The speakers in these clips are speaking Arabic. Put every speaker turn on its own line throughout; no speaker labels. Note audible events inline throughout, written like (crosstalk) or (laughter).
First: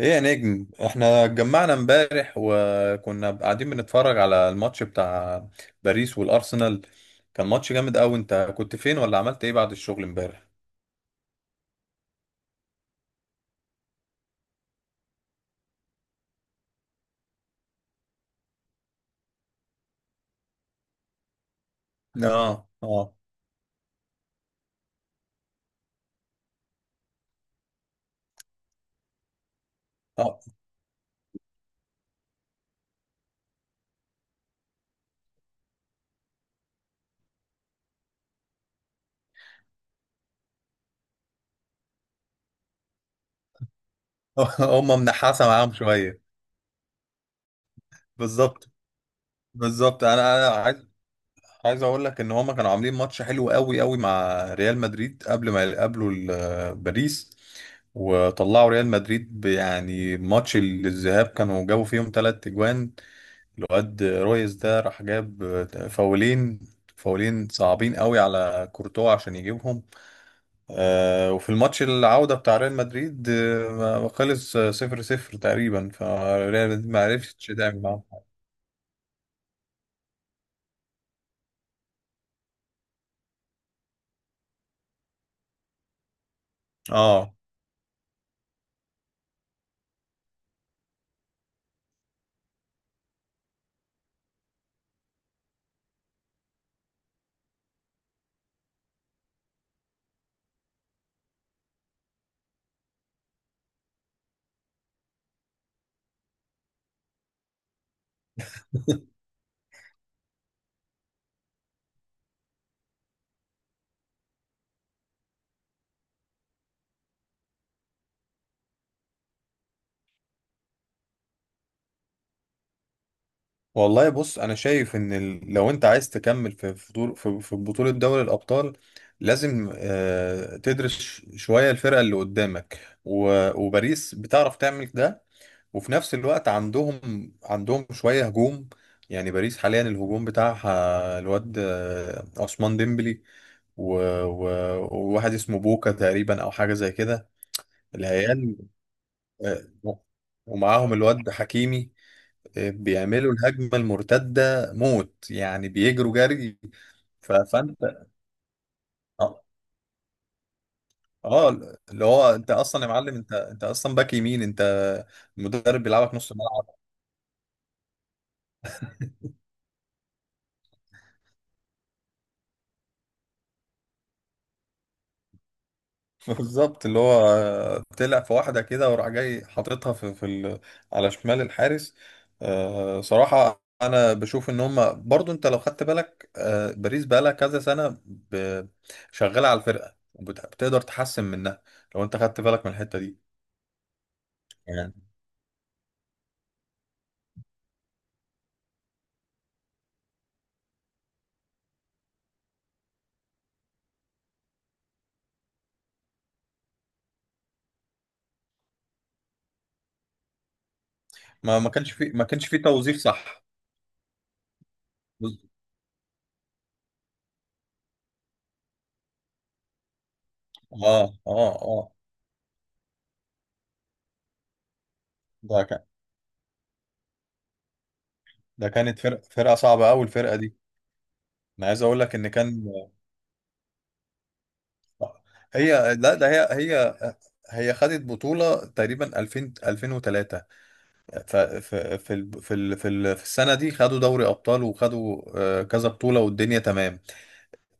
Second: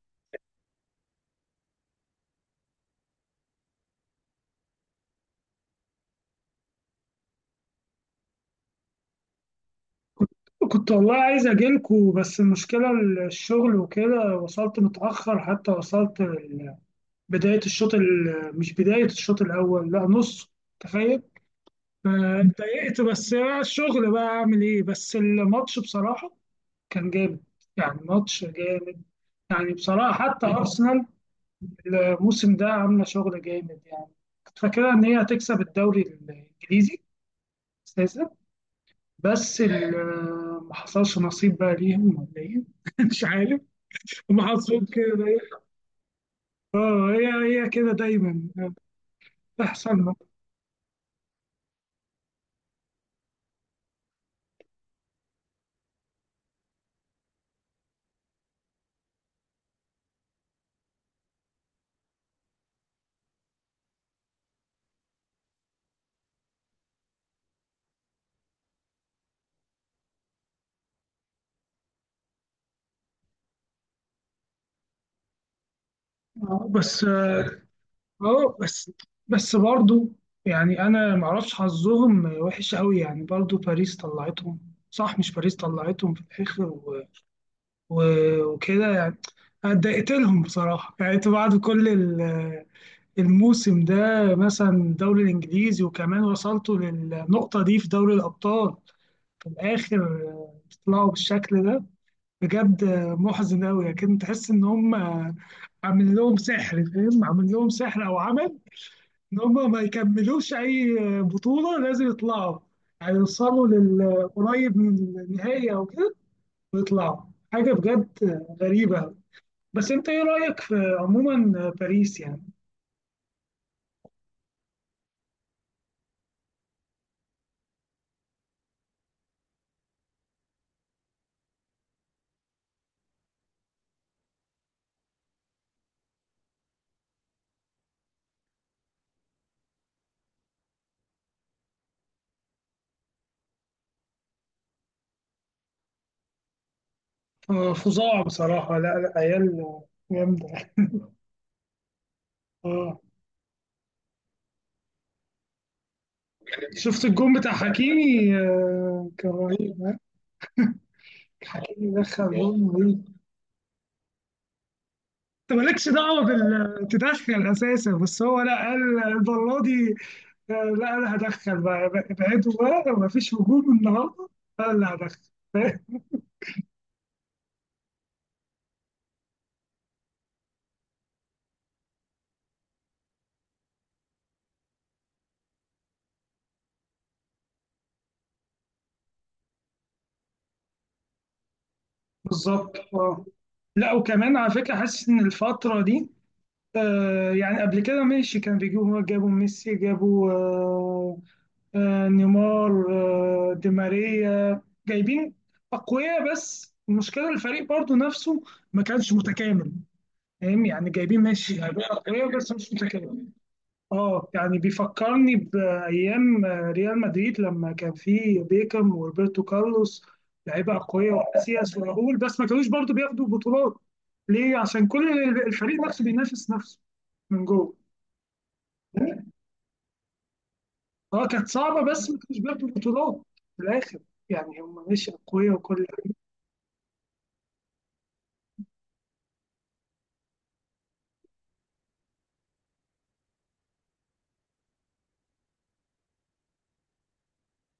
ايه يا نجم، احنا اتجمعنا امبارح وكنا قاعدين بنتفرج على الماتش بتاع باريس والارسنال. كان ماتش جامد قوي. انت كنت فين ولا عملت ايه بعد الشغل امبارح؟
كنت والله عايز أجيلكوا، بس المشكلة الشغل وكده. وصلت متأخر، حتى وصلت بداية الشوط ال- مش بداية الشوط الأول، لا نص. تخيل.
اه،
اتضايقت،
اه،
بس الشغل، بقى أعمل إيه؟ بس الماتش بصراحة كان جامد. يعني ماتش جامد. يعني بصراحة
اه.
حتى أرسنال الموسم ده عاملة شغل جامد يعني. كنت فاكرها إن هي هتكسب الدوري الإنجليزي أساسا، بس ما حصلش نصيب بقى ليهم ولا ايه؟ (laughs) مش عارف، هم
(laughs)
حظهم
هم
كده.
منحاسه معاهم شويه.
اه، هي هي كده دايما
بالظبط،
بتحصل
بالظبط.
لنا.
انا عايز، عايز اقول لك ان هم كانوا عاملين ماتش حلو قوي قوي مع ريال مدريد قبل ما يقابلوا باريس، وطلعوا ريال مدريد، يعني ماتش الذهاب كانوا جابوا فيهم 3 اجوان. الواد رويز ده راح جاب فاولين، فاولين صعبين قوي على كورتوا عشان يجيبهم. وفي الماتش العودة بتاع ريال مدريد خلص 0-0 تقريبا،
آه،
فريال مدريد
بس
ما عرفتش تعمل معاهم حاجة.
آه، بس برضو يعني انا ما اعرفش، حظهم وحش قوي يعني. برضو باريس طلعتهم، صح؟ مش باريس طلعتهم في الاخر
اه.
و... وكده يعني. أنا اتضايقت لهم بصراحه، يعني أنت بعد كل الموسم ده مثلا، الدوري الإنجليزي وكمان وصلتوا للنقطة دي في دوري الأبطال، في الآخر طلعوا بالشكل ده. بجد محزن أوي. لكن تحس إن هم عامل لهم سحر، فاهم؟ عامل لهم سحر أو عمل إن هم ما يكملوش أي بطولة. لازم يطلعوا، هيوصلوا للقريب من النهاية أو كده ويطلعوا. حاجة بجد غريبة أوي. بس أنت إيه رأيك في عموما باريس يعني؟
والله بص، انا شايف ان لو انت عايز تكمل في في دور في في بطولة دوري الابطال، لازم تدرس شوية الفرقة اللي قدامك، وباريس بتعرف تعمل ده. وفي نفس الوقت عندهم شوية هجوم. يعني باريس حاليا الهجوم بتاعها الواد عثمان ديمبلي و... و... وواحد اسمه بوكا تقريبا او حاجة زي كده.
فظاع
العيال،
بصراحة. لا، عيال
آه،
جامدة.
ومعاهم الواد حكيمي،
اه،
بيعملوا الهجمة المرتدة موت، يعني بيجروا جري.
شفت الجون بتاع
فانت،
حكيمي كان
اه،
رهيب، ها؟
آه،
حكيمي
اللي
دخل
هو انت
جون
اصلا يا
رهيب.
معلم، انت اصلا باك يمين، انت
انت
مدرب
مالكش
بيلعبك
دعوة
نص ملعب.
بال تدخل اساسا، بس هو لا، قال المرة دي لا، انا هدخل بقى، ابعدوا بقى، ما فيش هجوم النهارده، انا اللي هدخل. فاهم؟
بالظبط. اللي هو طلع في واحدة كده وراح جاي حاططها في على شمال الحارس. صراحة أنا بشوف إن هما برضو، أنت لو خدت بالك، باريس بقالها كذا سنة شغالة على الفرقة، وبتقدر تحسن منها لو أنت خدت بالك من
بالظبط،
الحتة
اه.
دي.
لا، وكمان على فكرة
يعني
حاسس ان الفترة دي آه، يعني قبل كده ماشي، كان جابوا ميسي، جابوا نيمار، دي ماريا. جايبين أقوياء، بس المشكلة الفريق برضو نفسه ما كانش متكامل. فاهم يعني؟ جايبين ماشي،
ما ما
يعني جايبين
كانش في ما
أقوياء،
كانش
بس
في
مش
توظيف
متكامل.
صح.
اه يعني بيفكرني
بز-
بأيام ريال مدريد لما كان فيه بيكام وروبرتو كارلوس. لعيبة
اه،
أقوياء،
اه،
وكاسياس
اه.
وراؤول، بس ما كانوش برضو بياخدوا بطولات. ليه؟ عشان كل
ده كان
الفريق نفسه بينافس نفسه من جوه.
ده كانت فرقة صعبة أوي الفرقة دي.
اه كانت
أنا عايز
صعبة،
أقول
بس
لك
ما
إن
كانوش
كان.
بياخدوا البطولات في الآخر. يعني هم ماشي أقوياء وكل حاجة.
لا، ده هي هي خدت بطولة تقريبا 2000، 2003. ف- ف- في ال- في ال- في ال- في السنة دي خدوا دوري أبطال وخدوا كذا بطولة والدنيا تمام.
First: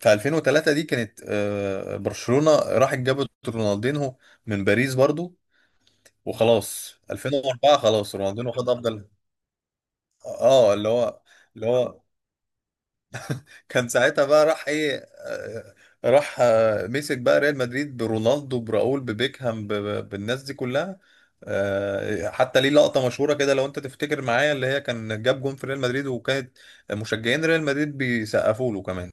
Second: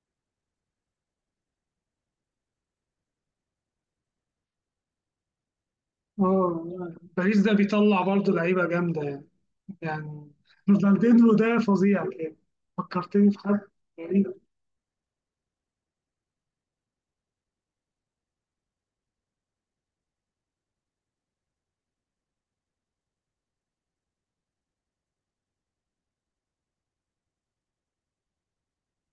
في 2003 دي كانت، برشلونة راحت جابت رونالدينهو من باريس برضو.
اه،
وخلاص
باريس ده
2004
بيطلع
خلاص
برضه
رونالدينهو
لعيبة
خد
جامدة
أفضل.
يعني. يعني
اه، اللي هو
رونالدينو ده
اللي هو
فظيع كان، فكرتني في حد
كان ساعتها
غريب.
بقى راح ايه، آه، راح مسك بقى ريال مدريد برونالدو، براؤول، ببيكهام، بالناس دي كلها. حتى ليه لقطة مشهورة كده لو انت تفتكر معايا، اللي هي كان جاب جون في ريال مدريد وكانت مشجعين ريال مدريد بيسقفوا له كمان.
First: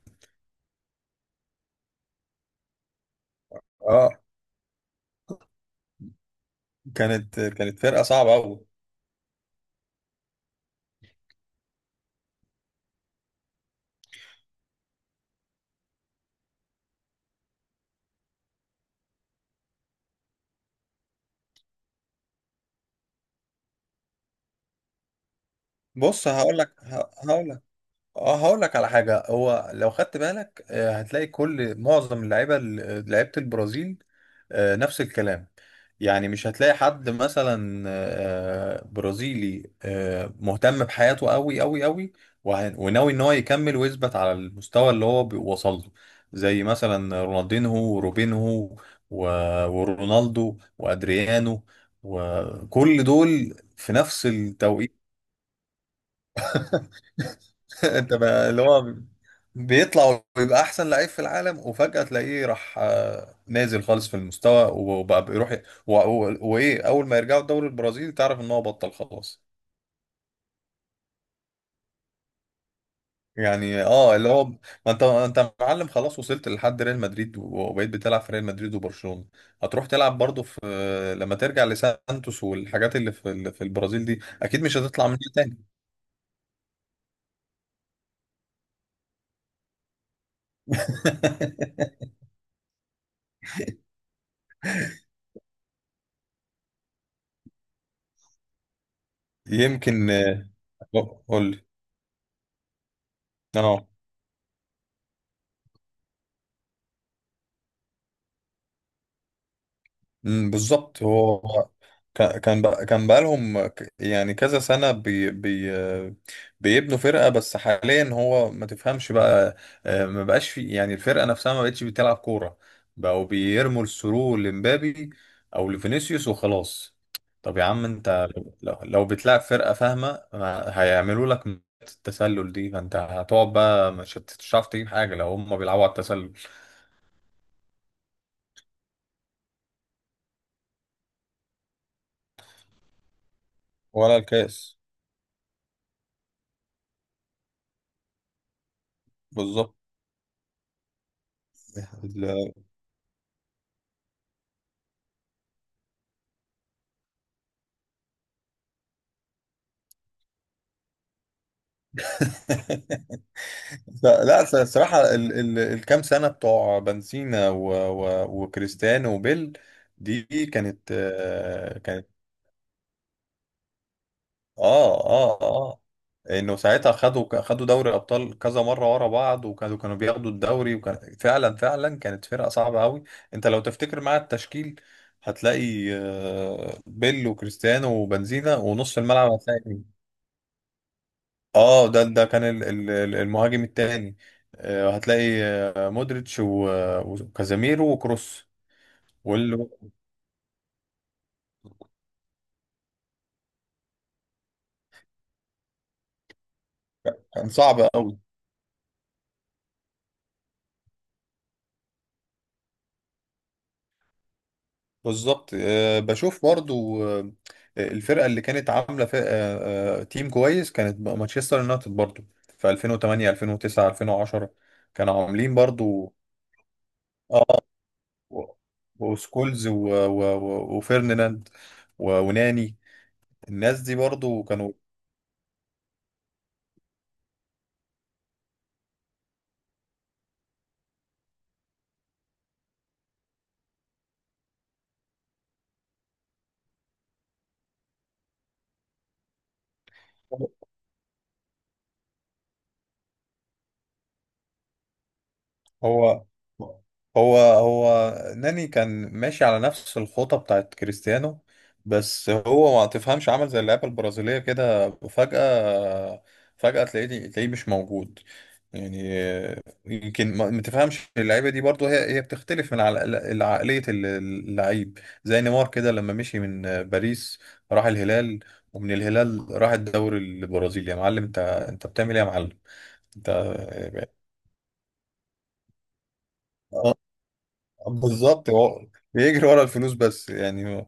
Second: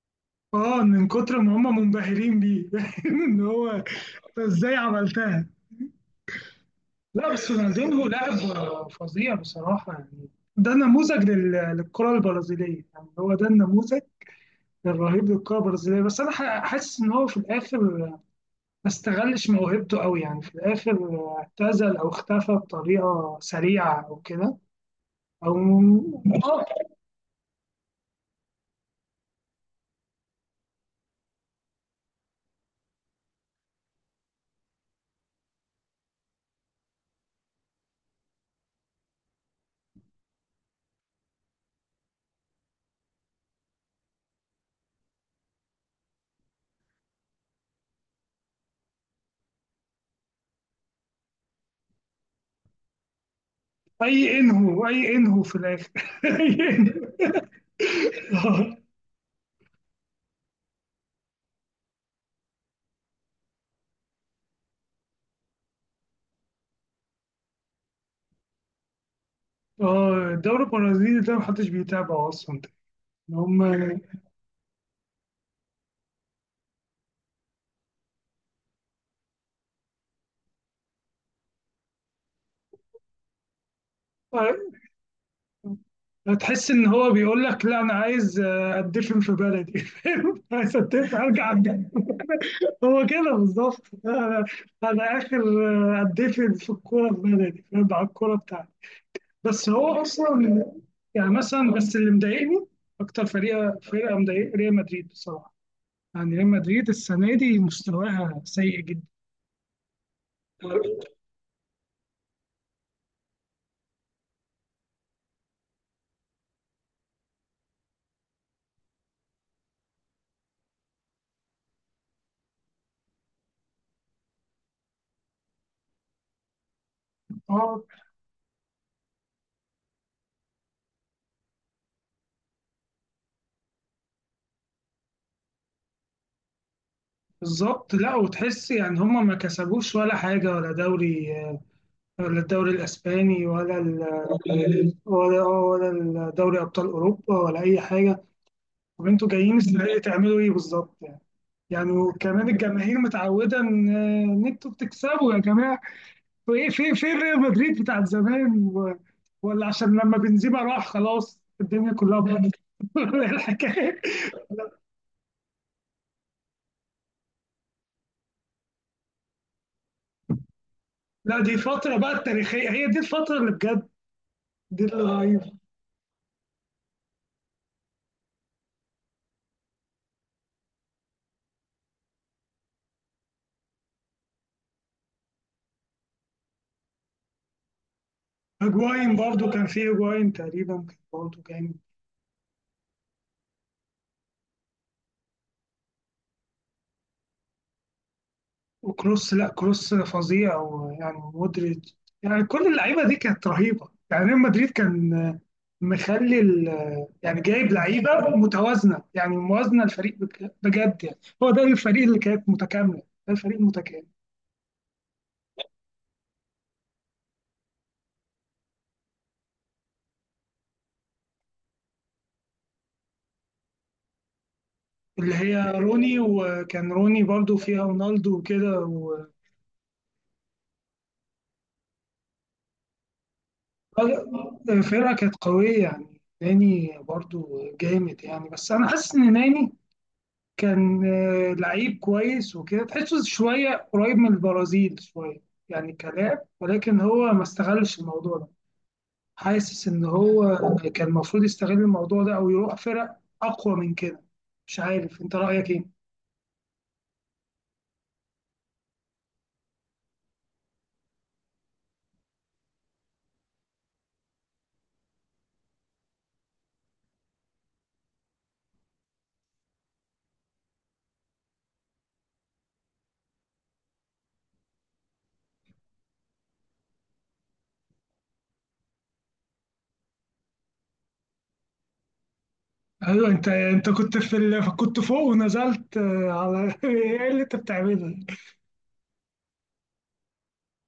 اه من كتر ما هم منبهرين بيه، (laughs) ان هو أنت
اه،
ازاي عملتها. لا
كانت
بس
كانت فرقة
رونالدينو
صعبة قوي.
لاعب فظيع بصراحة يعني. ده نموذج للكرة البرازيلية، يعني هو ده النموذج الرهيب للكرة البرازيلية. بس أنا حاسس إن هو في الآخر ما استغلش موهبته قوي، يعني في الآخر اعتزل أو اختفى بطريقة سريعة أو كده أو
بص هقول
آه.
لك هقول لك اه هقول لك على حاجه. هو لو خدت بالك هتلاقي معظم اللعيبه، لعيبه البرازيل نفس الكلام. يعني مش هتلاقي حد مثلا برازيلي مهتم بحياته قوي قوي قوي، وناوي ان هو يكمل ويثبت على المستوى اللي هو وصل له. زي مثلا رونالدينهو وروبينهو و- ورونالدو وادريانو، وكل دول في نفس
أي إنهو،
التوقيت.
أي إنهو في الآخر (laughs) أي إنهو
(laughs) انت بقى، اللي
آه.
هو بيطلع ويبقى احسن لعيب في العالم وفجأة تلاقيه راح نازل خالص في المستوى، وبقى بيروح ي- و- و- وايه اول ما يرجعوا الدوري البرازيلي تعرف ان هو بطل خلاص.
الدوري البرازيلي ده محدش بيتابعه أصلا. إن هم
يعني، اه اللي هو ما انت معلم خلاص، وصلت لحد ريال مدريد وبقيت بتلعب في ريال مدريد وبرشلونة، هتروح تلعب برضه في لما ترجع لسانتوس، والحاجات اللي في في البرازيل دي اكيد
آه،
مش هتطلع منها تاني.
تحس إن هو بيقول لك لا أنا عايز أدفن في بلدي. (laughs) فاهم؟ عايز أدفن، أرجع أدفن.
(laughs)
هو كده بالظبط، أنا أنا آخر أدفن في الكورة في بلدي، فاهم؟ على الكورة بتاعتي. بس هو
يمكن،
اصلا يعني
قول لي.
مثلا، بس اللي مضايقني اكتر فريق،
اه.
فرقه مضايق ريال مدريد بصراحه. يعني ريال مدريد السنه دي مستواها سيء جدا.
مم، بالظبط. هو كان بقالهم، يعني كذا سنة بي بي بيبنوا فرقة، بس حاليا هو ما تفهمش بقى، ما بقاش في، يعني الفرقة نفسها ما بقتش بتلعب كورة. بقوا بيرموا الثرو لمبابي أو لفينيسيوس وخلاص. طب يا
اه
عم انت، لو بتلعب فرقة فاهمة ما هيعملوا لك التسلل دي، فانت هتقعد بقى، مش هتعرف تجيب حاجة لو هم بيلعبوا على التسلل.
بالظبط. لا وتحس يعني هم ما كسبوش ولا حاجه، ولا دوري، ولا الدوري الاسباني ولا ال،
ولا الكاس.
ولا، ولا دوري ابطال اوروبا، ولا اي حاجه. طب انتوا جايين
بالظبط.
السنه دي تعملوا ايه بالظبط يعني؟ يعني وكمان
(laughs)
الجماهير متعوده ان إن انتوا بتكسبوا يا جماعه. وايه في في ريال مدريد بتاعت زمان ولا عشان لما بنزيما راح خلاص الدنيا كلها باظت (laughs)
ال-
الحكايه؟
ف- لا س- الصراحة ال ال الكام سنة بتوع بنزينا و و وكريستيانو وبيل دي كانت،
لا، دي الفتره بقى التاريخيه، هي دي الفتره اللي بجد، دي
اه،
اللي
اه،
رهيبه.
اه. انه ساعتها خدوا، خدوا دوري الابطال كذا مره ورا بعض، وكانوا بياخدوا الدوري، وكان فعلا، فعلا كانت فرقه صعبه قوي. انت لو تفتكر معايا التشكيل، هتلاقي بيل وكريستيانو وبنزينا ونص
هجواين
الملعب
برضو كان
هتلاقي.
في هجواين تقريبا، كان برضو جامد.
اه، ده كان المهاجم التاني، هتلاقي مودريتش وكازاميرو وكروس،
وكروس، لا
واللي
كروس فظيع، ويعني مودريتش، يعني كل اللعيبه دي كانت رهيبه. يعني ريال مدريد كان مخلي يعني
كان
جايب
صعب
لعيبه
قوي.
متوازنه، يعني موازنه الفريق بجد. يعني هو ده الفريق اللي كانت متكامله، ده الفريق المتكامل.
بالظبط. بشوف برضو الفرقة اللي كانت عاملة فرقة آه، آه، تيم كويس، كانت مانشستر يونايتد برضو في 2008، 2009، 2010 كانوا
اللي
عاملين
هي
برضو.
روني، وكان روني برضو
اه.
فيها رونالدو
و-
وكده
وسكولز وفيرناند وناني، الناس دي برضو كانوا.
فرقه كانت قويه يعني. ناني برضو جامد يعني. بس انا حاسس ان ناني كان لعيب كويس وكده، تحسه شوية قريب من البرازيل شوية، يعني كلام. ولكن هو ما استغلش الموضوع ده. حاسس إن هو كان المفروض يستغل الموضوع ده أو يروح فرق أقوى من كده. مش عارف، أنت رأيك إيه؟
هو هو ناني كان ماشي على نفس الخطة بتاعت كريستيانو، بس هو ما تفهمش، عمل زي اللعيبة البرازيلية كده فجأة. فجأة تلاقيه، تلاقيه مش موجود. يعني يمكن ما تفهمش اللعيبة دي برضو، هي بتختلف من على العقلية اللعيب. زي نيمار كده لما مشي من باريس، راح الهلال، ومن الهلال راح الدوري البرازيلي. يا معلم، انت بتعمل ايه يا معلم؟
أيوه،
انت
أنت أنت كنت في كنت فوق ونزلت على (laughs) إيه اللي أنت بتعمله؟
بالظبط، هو بيجري ورا الفلوس بس. يعني هو،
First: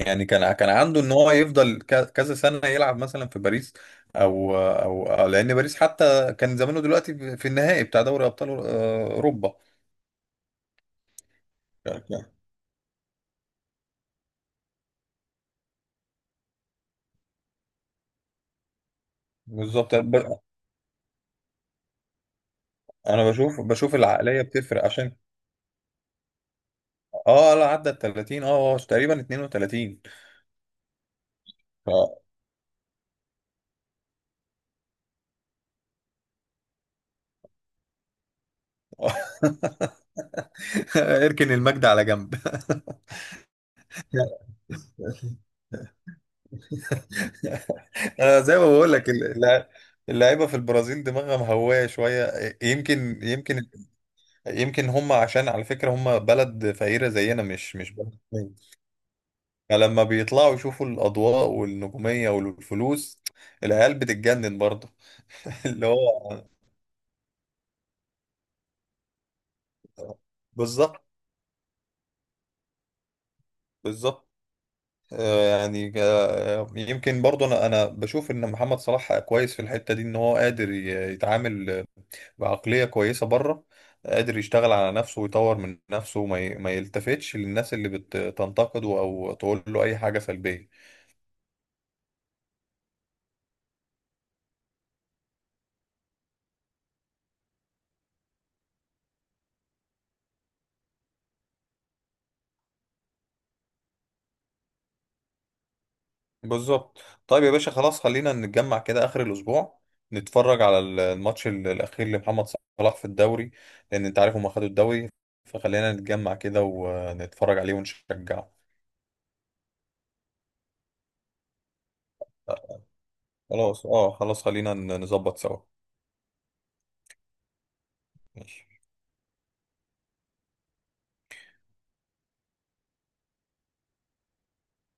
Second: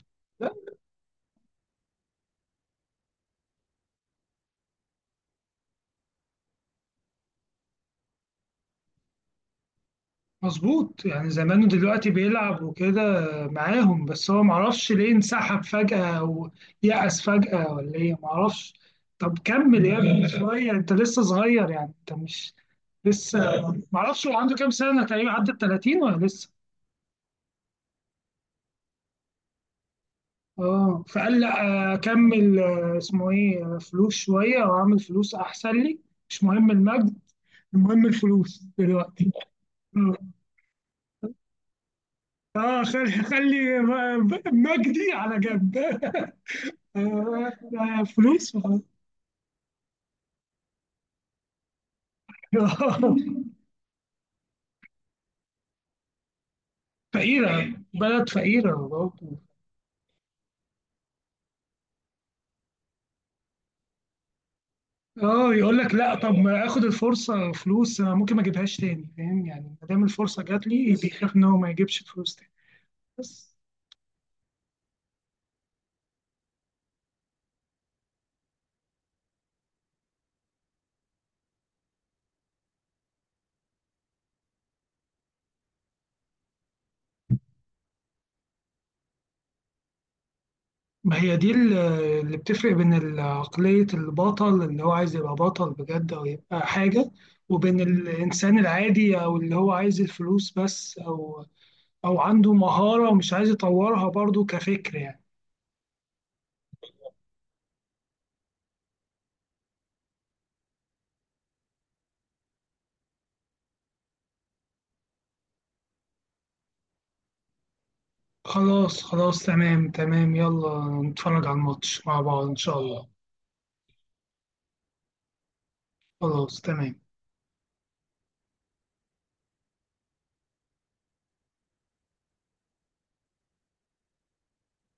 يعني كان عنده ان هو يفضل كذا سنه يلعب مثلا في باريس، لان باريس حتى كان زمانه دلوقتي في النهائي بتاع دوري ابطال اوروبا.
مظبوط. يعني زمانه دلوقتي بيلعب وكده معاهم، بس هو معرفش ليه انسحب فجأة، أو يأس فجأة، ولا إيه معرفش. طب كمل
بالظبط.
يا ابني شوية، أنت لسه صغير، يعني أنت مش
انا
لسه.
بشوف، بشوف
معرفش هو
العقليه
عنده كام
بتفرق،
سنة
عشان.
تقريبا؟ عدت 30 ولا لسه؟
اه لا، عدى ال 30، هو تقريبا 32.
اه، فقال
ف...
لا أكمل اسمه إيه فلوس شوية وأعمل فلوس، أحسن لي. مش مهم المجد، المهم الفلوس دلوقتي.
(laughs) اركن المجد على جنب.
اه، خلي مجدي
(laughs)
على جنب (laughs)
(laughs) انا
فلوس
زي ما بقول
(laughs)
لك، اللعيبه في البرازيل دماغها مهوايه شويه. يمكن، يمكن، يمكن هم، عشان على فكره، هم بلد فقيره زينا،
فقيرة،
مش بلد
بلد
غنية.
فقيرة برضه.
فلما بيطلعوا يشوفوا الاضواء والنجوميه والفلوس، العيال بتتجنن برضه.
اه
(laughs)
يقول
اللي
لك لا، طب
هو
ما اخد الفرصة، فلوس أنا ممكن ما اجيبهاش تاني، فاهم يعني؟ ما دام الفرصة جات لي،
بالظبط.
بيخاف ان هو ما يجيبش فلوس تاني. بس
بالظبط، يعني، يمكن برضه انا بشوف ان محمد صلاح كويس في الحته دي، ان هو قادر يتعامل بعقلية كويسة بره، قادر يشتغل على نفسه ويطور من نفسه، وما ما يلتفتش للناس اللي بتنتقده أو تقول له أي حاجة سلبية.
ما هي دي اللي بتفرق بين عقلية البطل اللي هو عايز يبقى بطل بجد او يبقى حاجة، وبين الانسان العادي او اللي هو عايز الفلوس بس، او او عنده مهارة ومش عايز يطورها برضه كفكر يعني.
بالظبط. طيب يا باشا، خلاص خلينا نتجمع كده آخر الأسبوع، نتفرج على الماتش الأخير لمحمد صلاح في الدوري، لأن أنت عارف هما خدوا الدوري، فخلينا نتجمع كده ونتفرج عليه ونشجعه.
خلاص، تمام، يلا نتفرج على الماتش مع بعض إن شاء الله.
خلاص، اه، خلاص خلينا نظبط سوا.
خلاص تمام.
ماشي.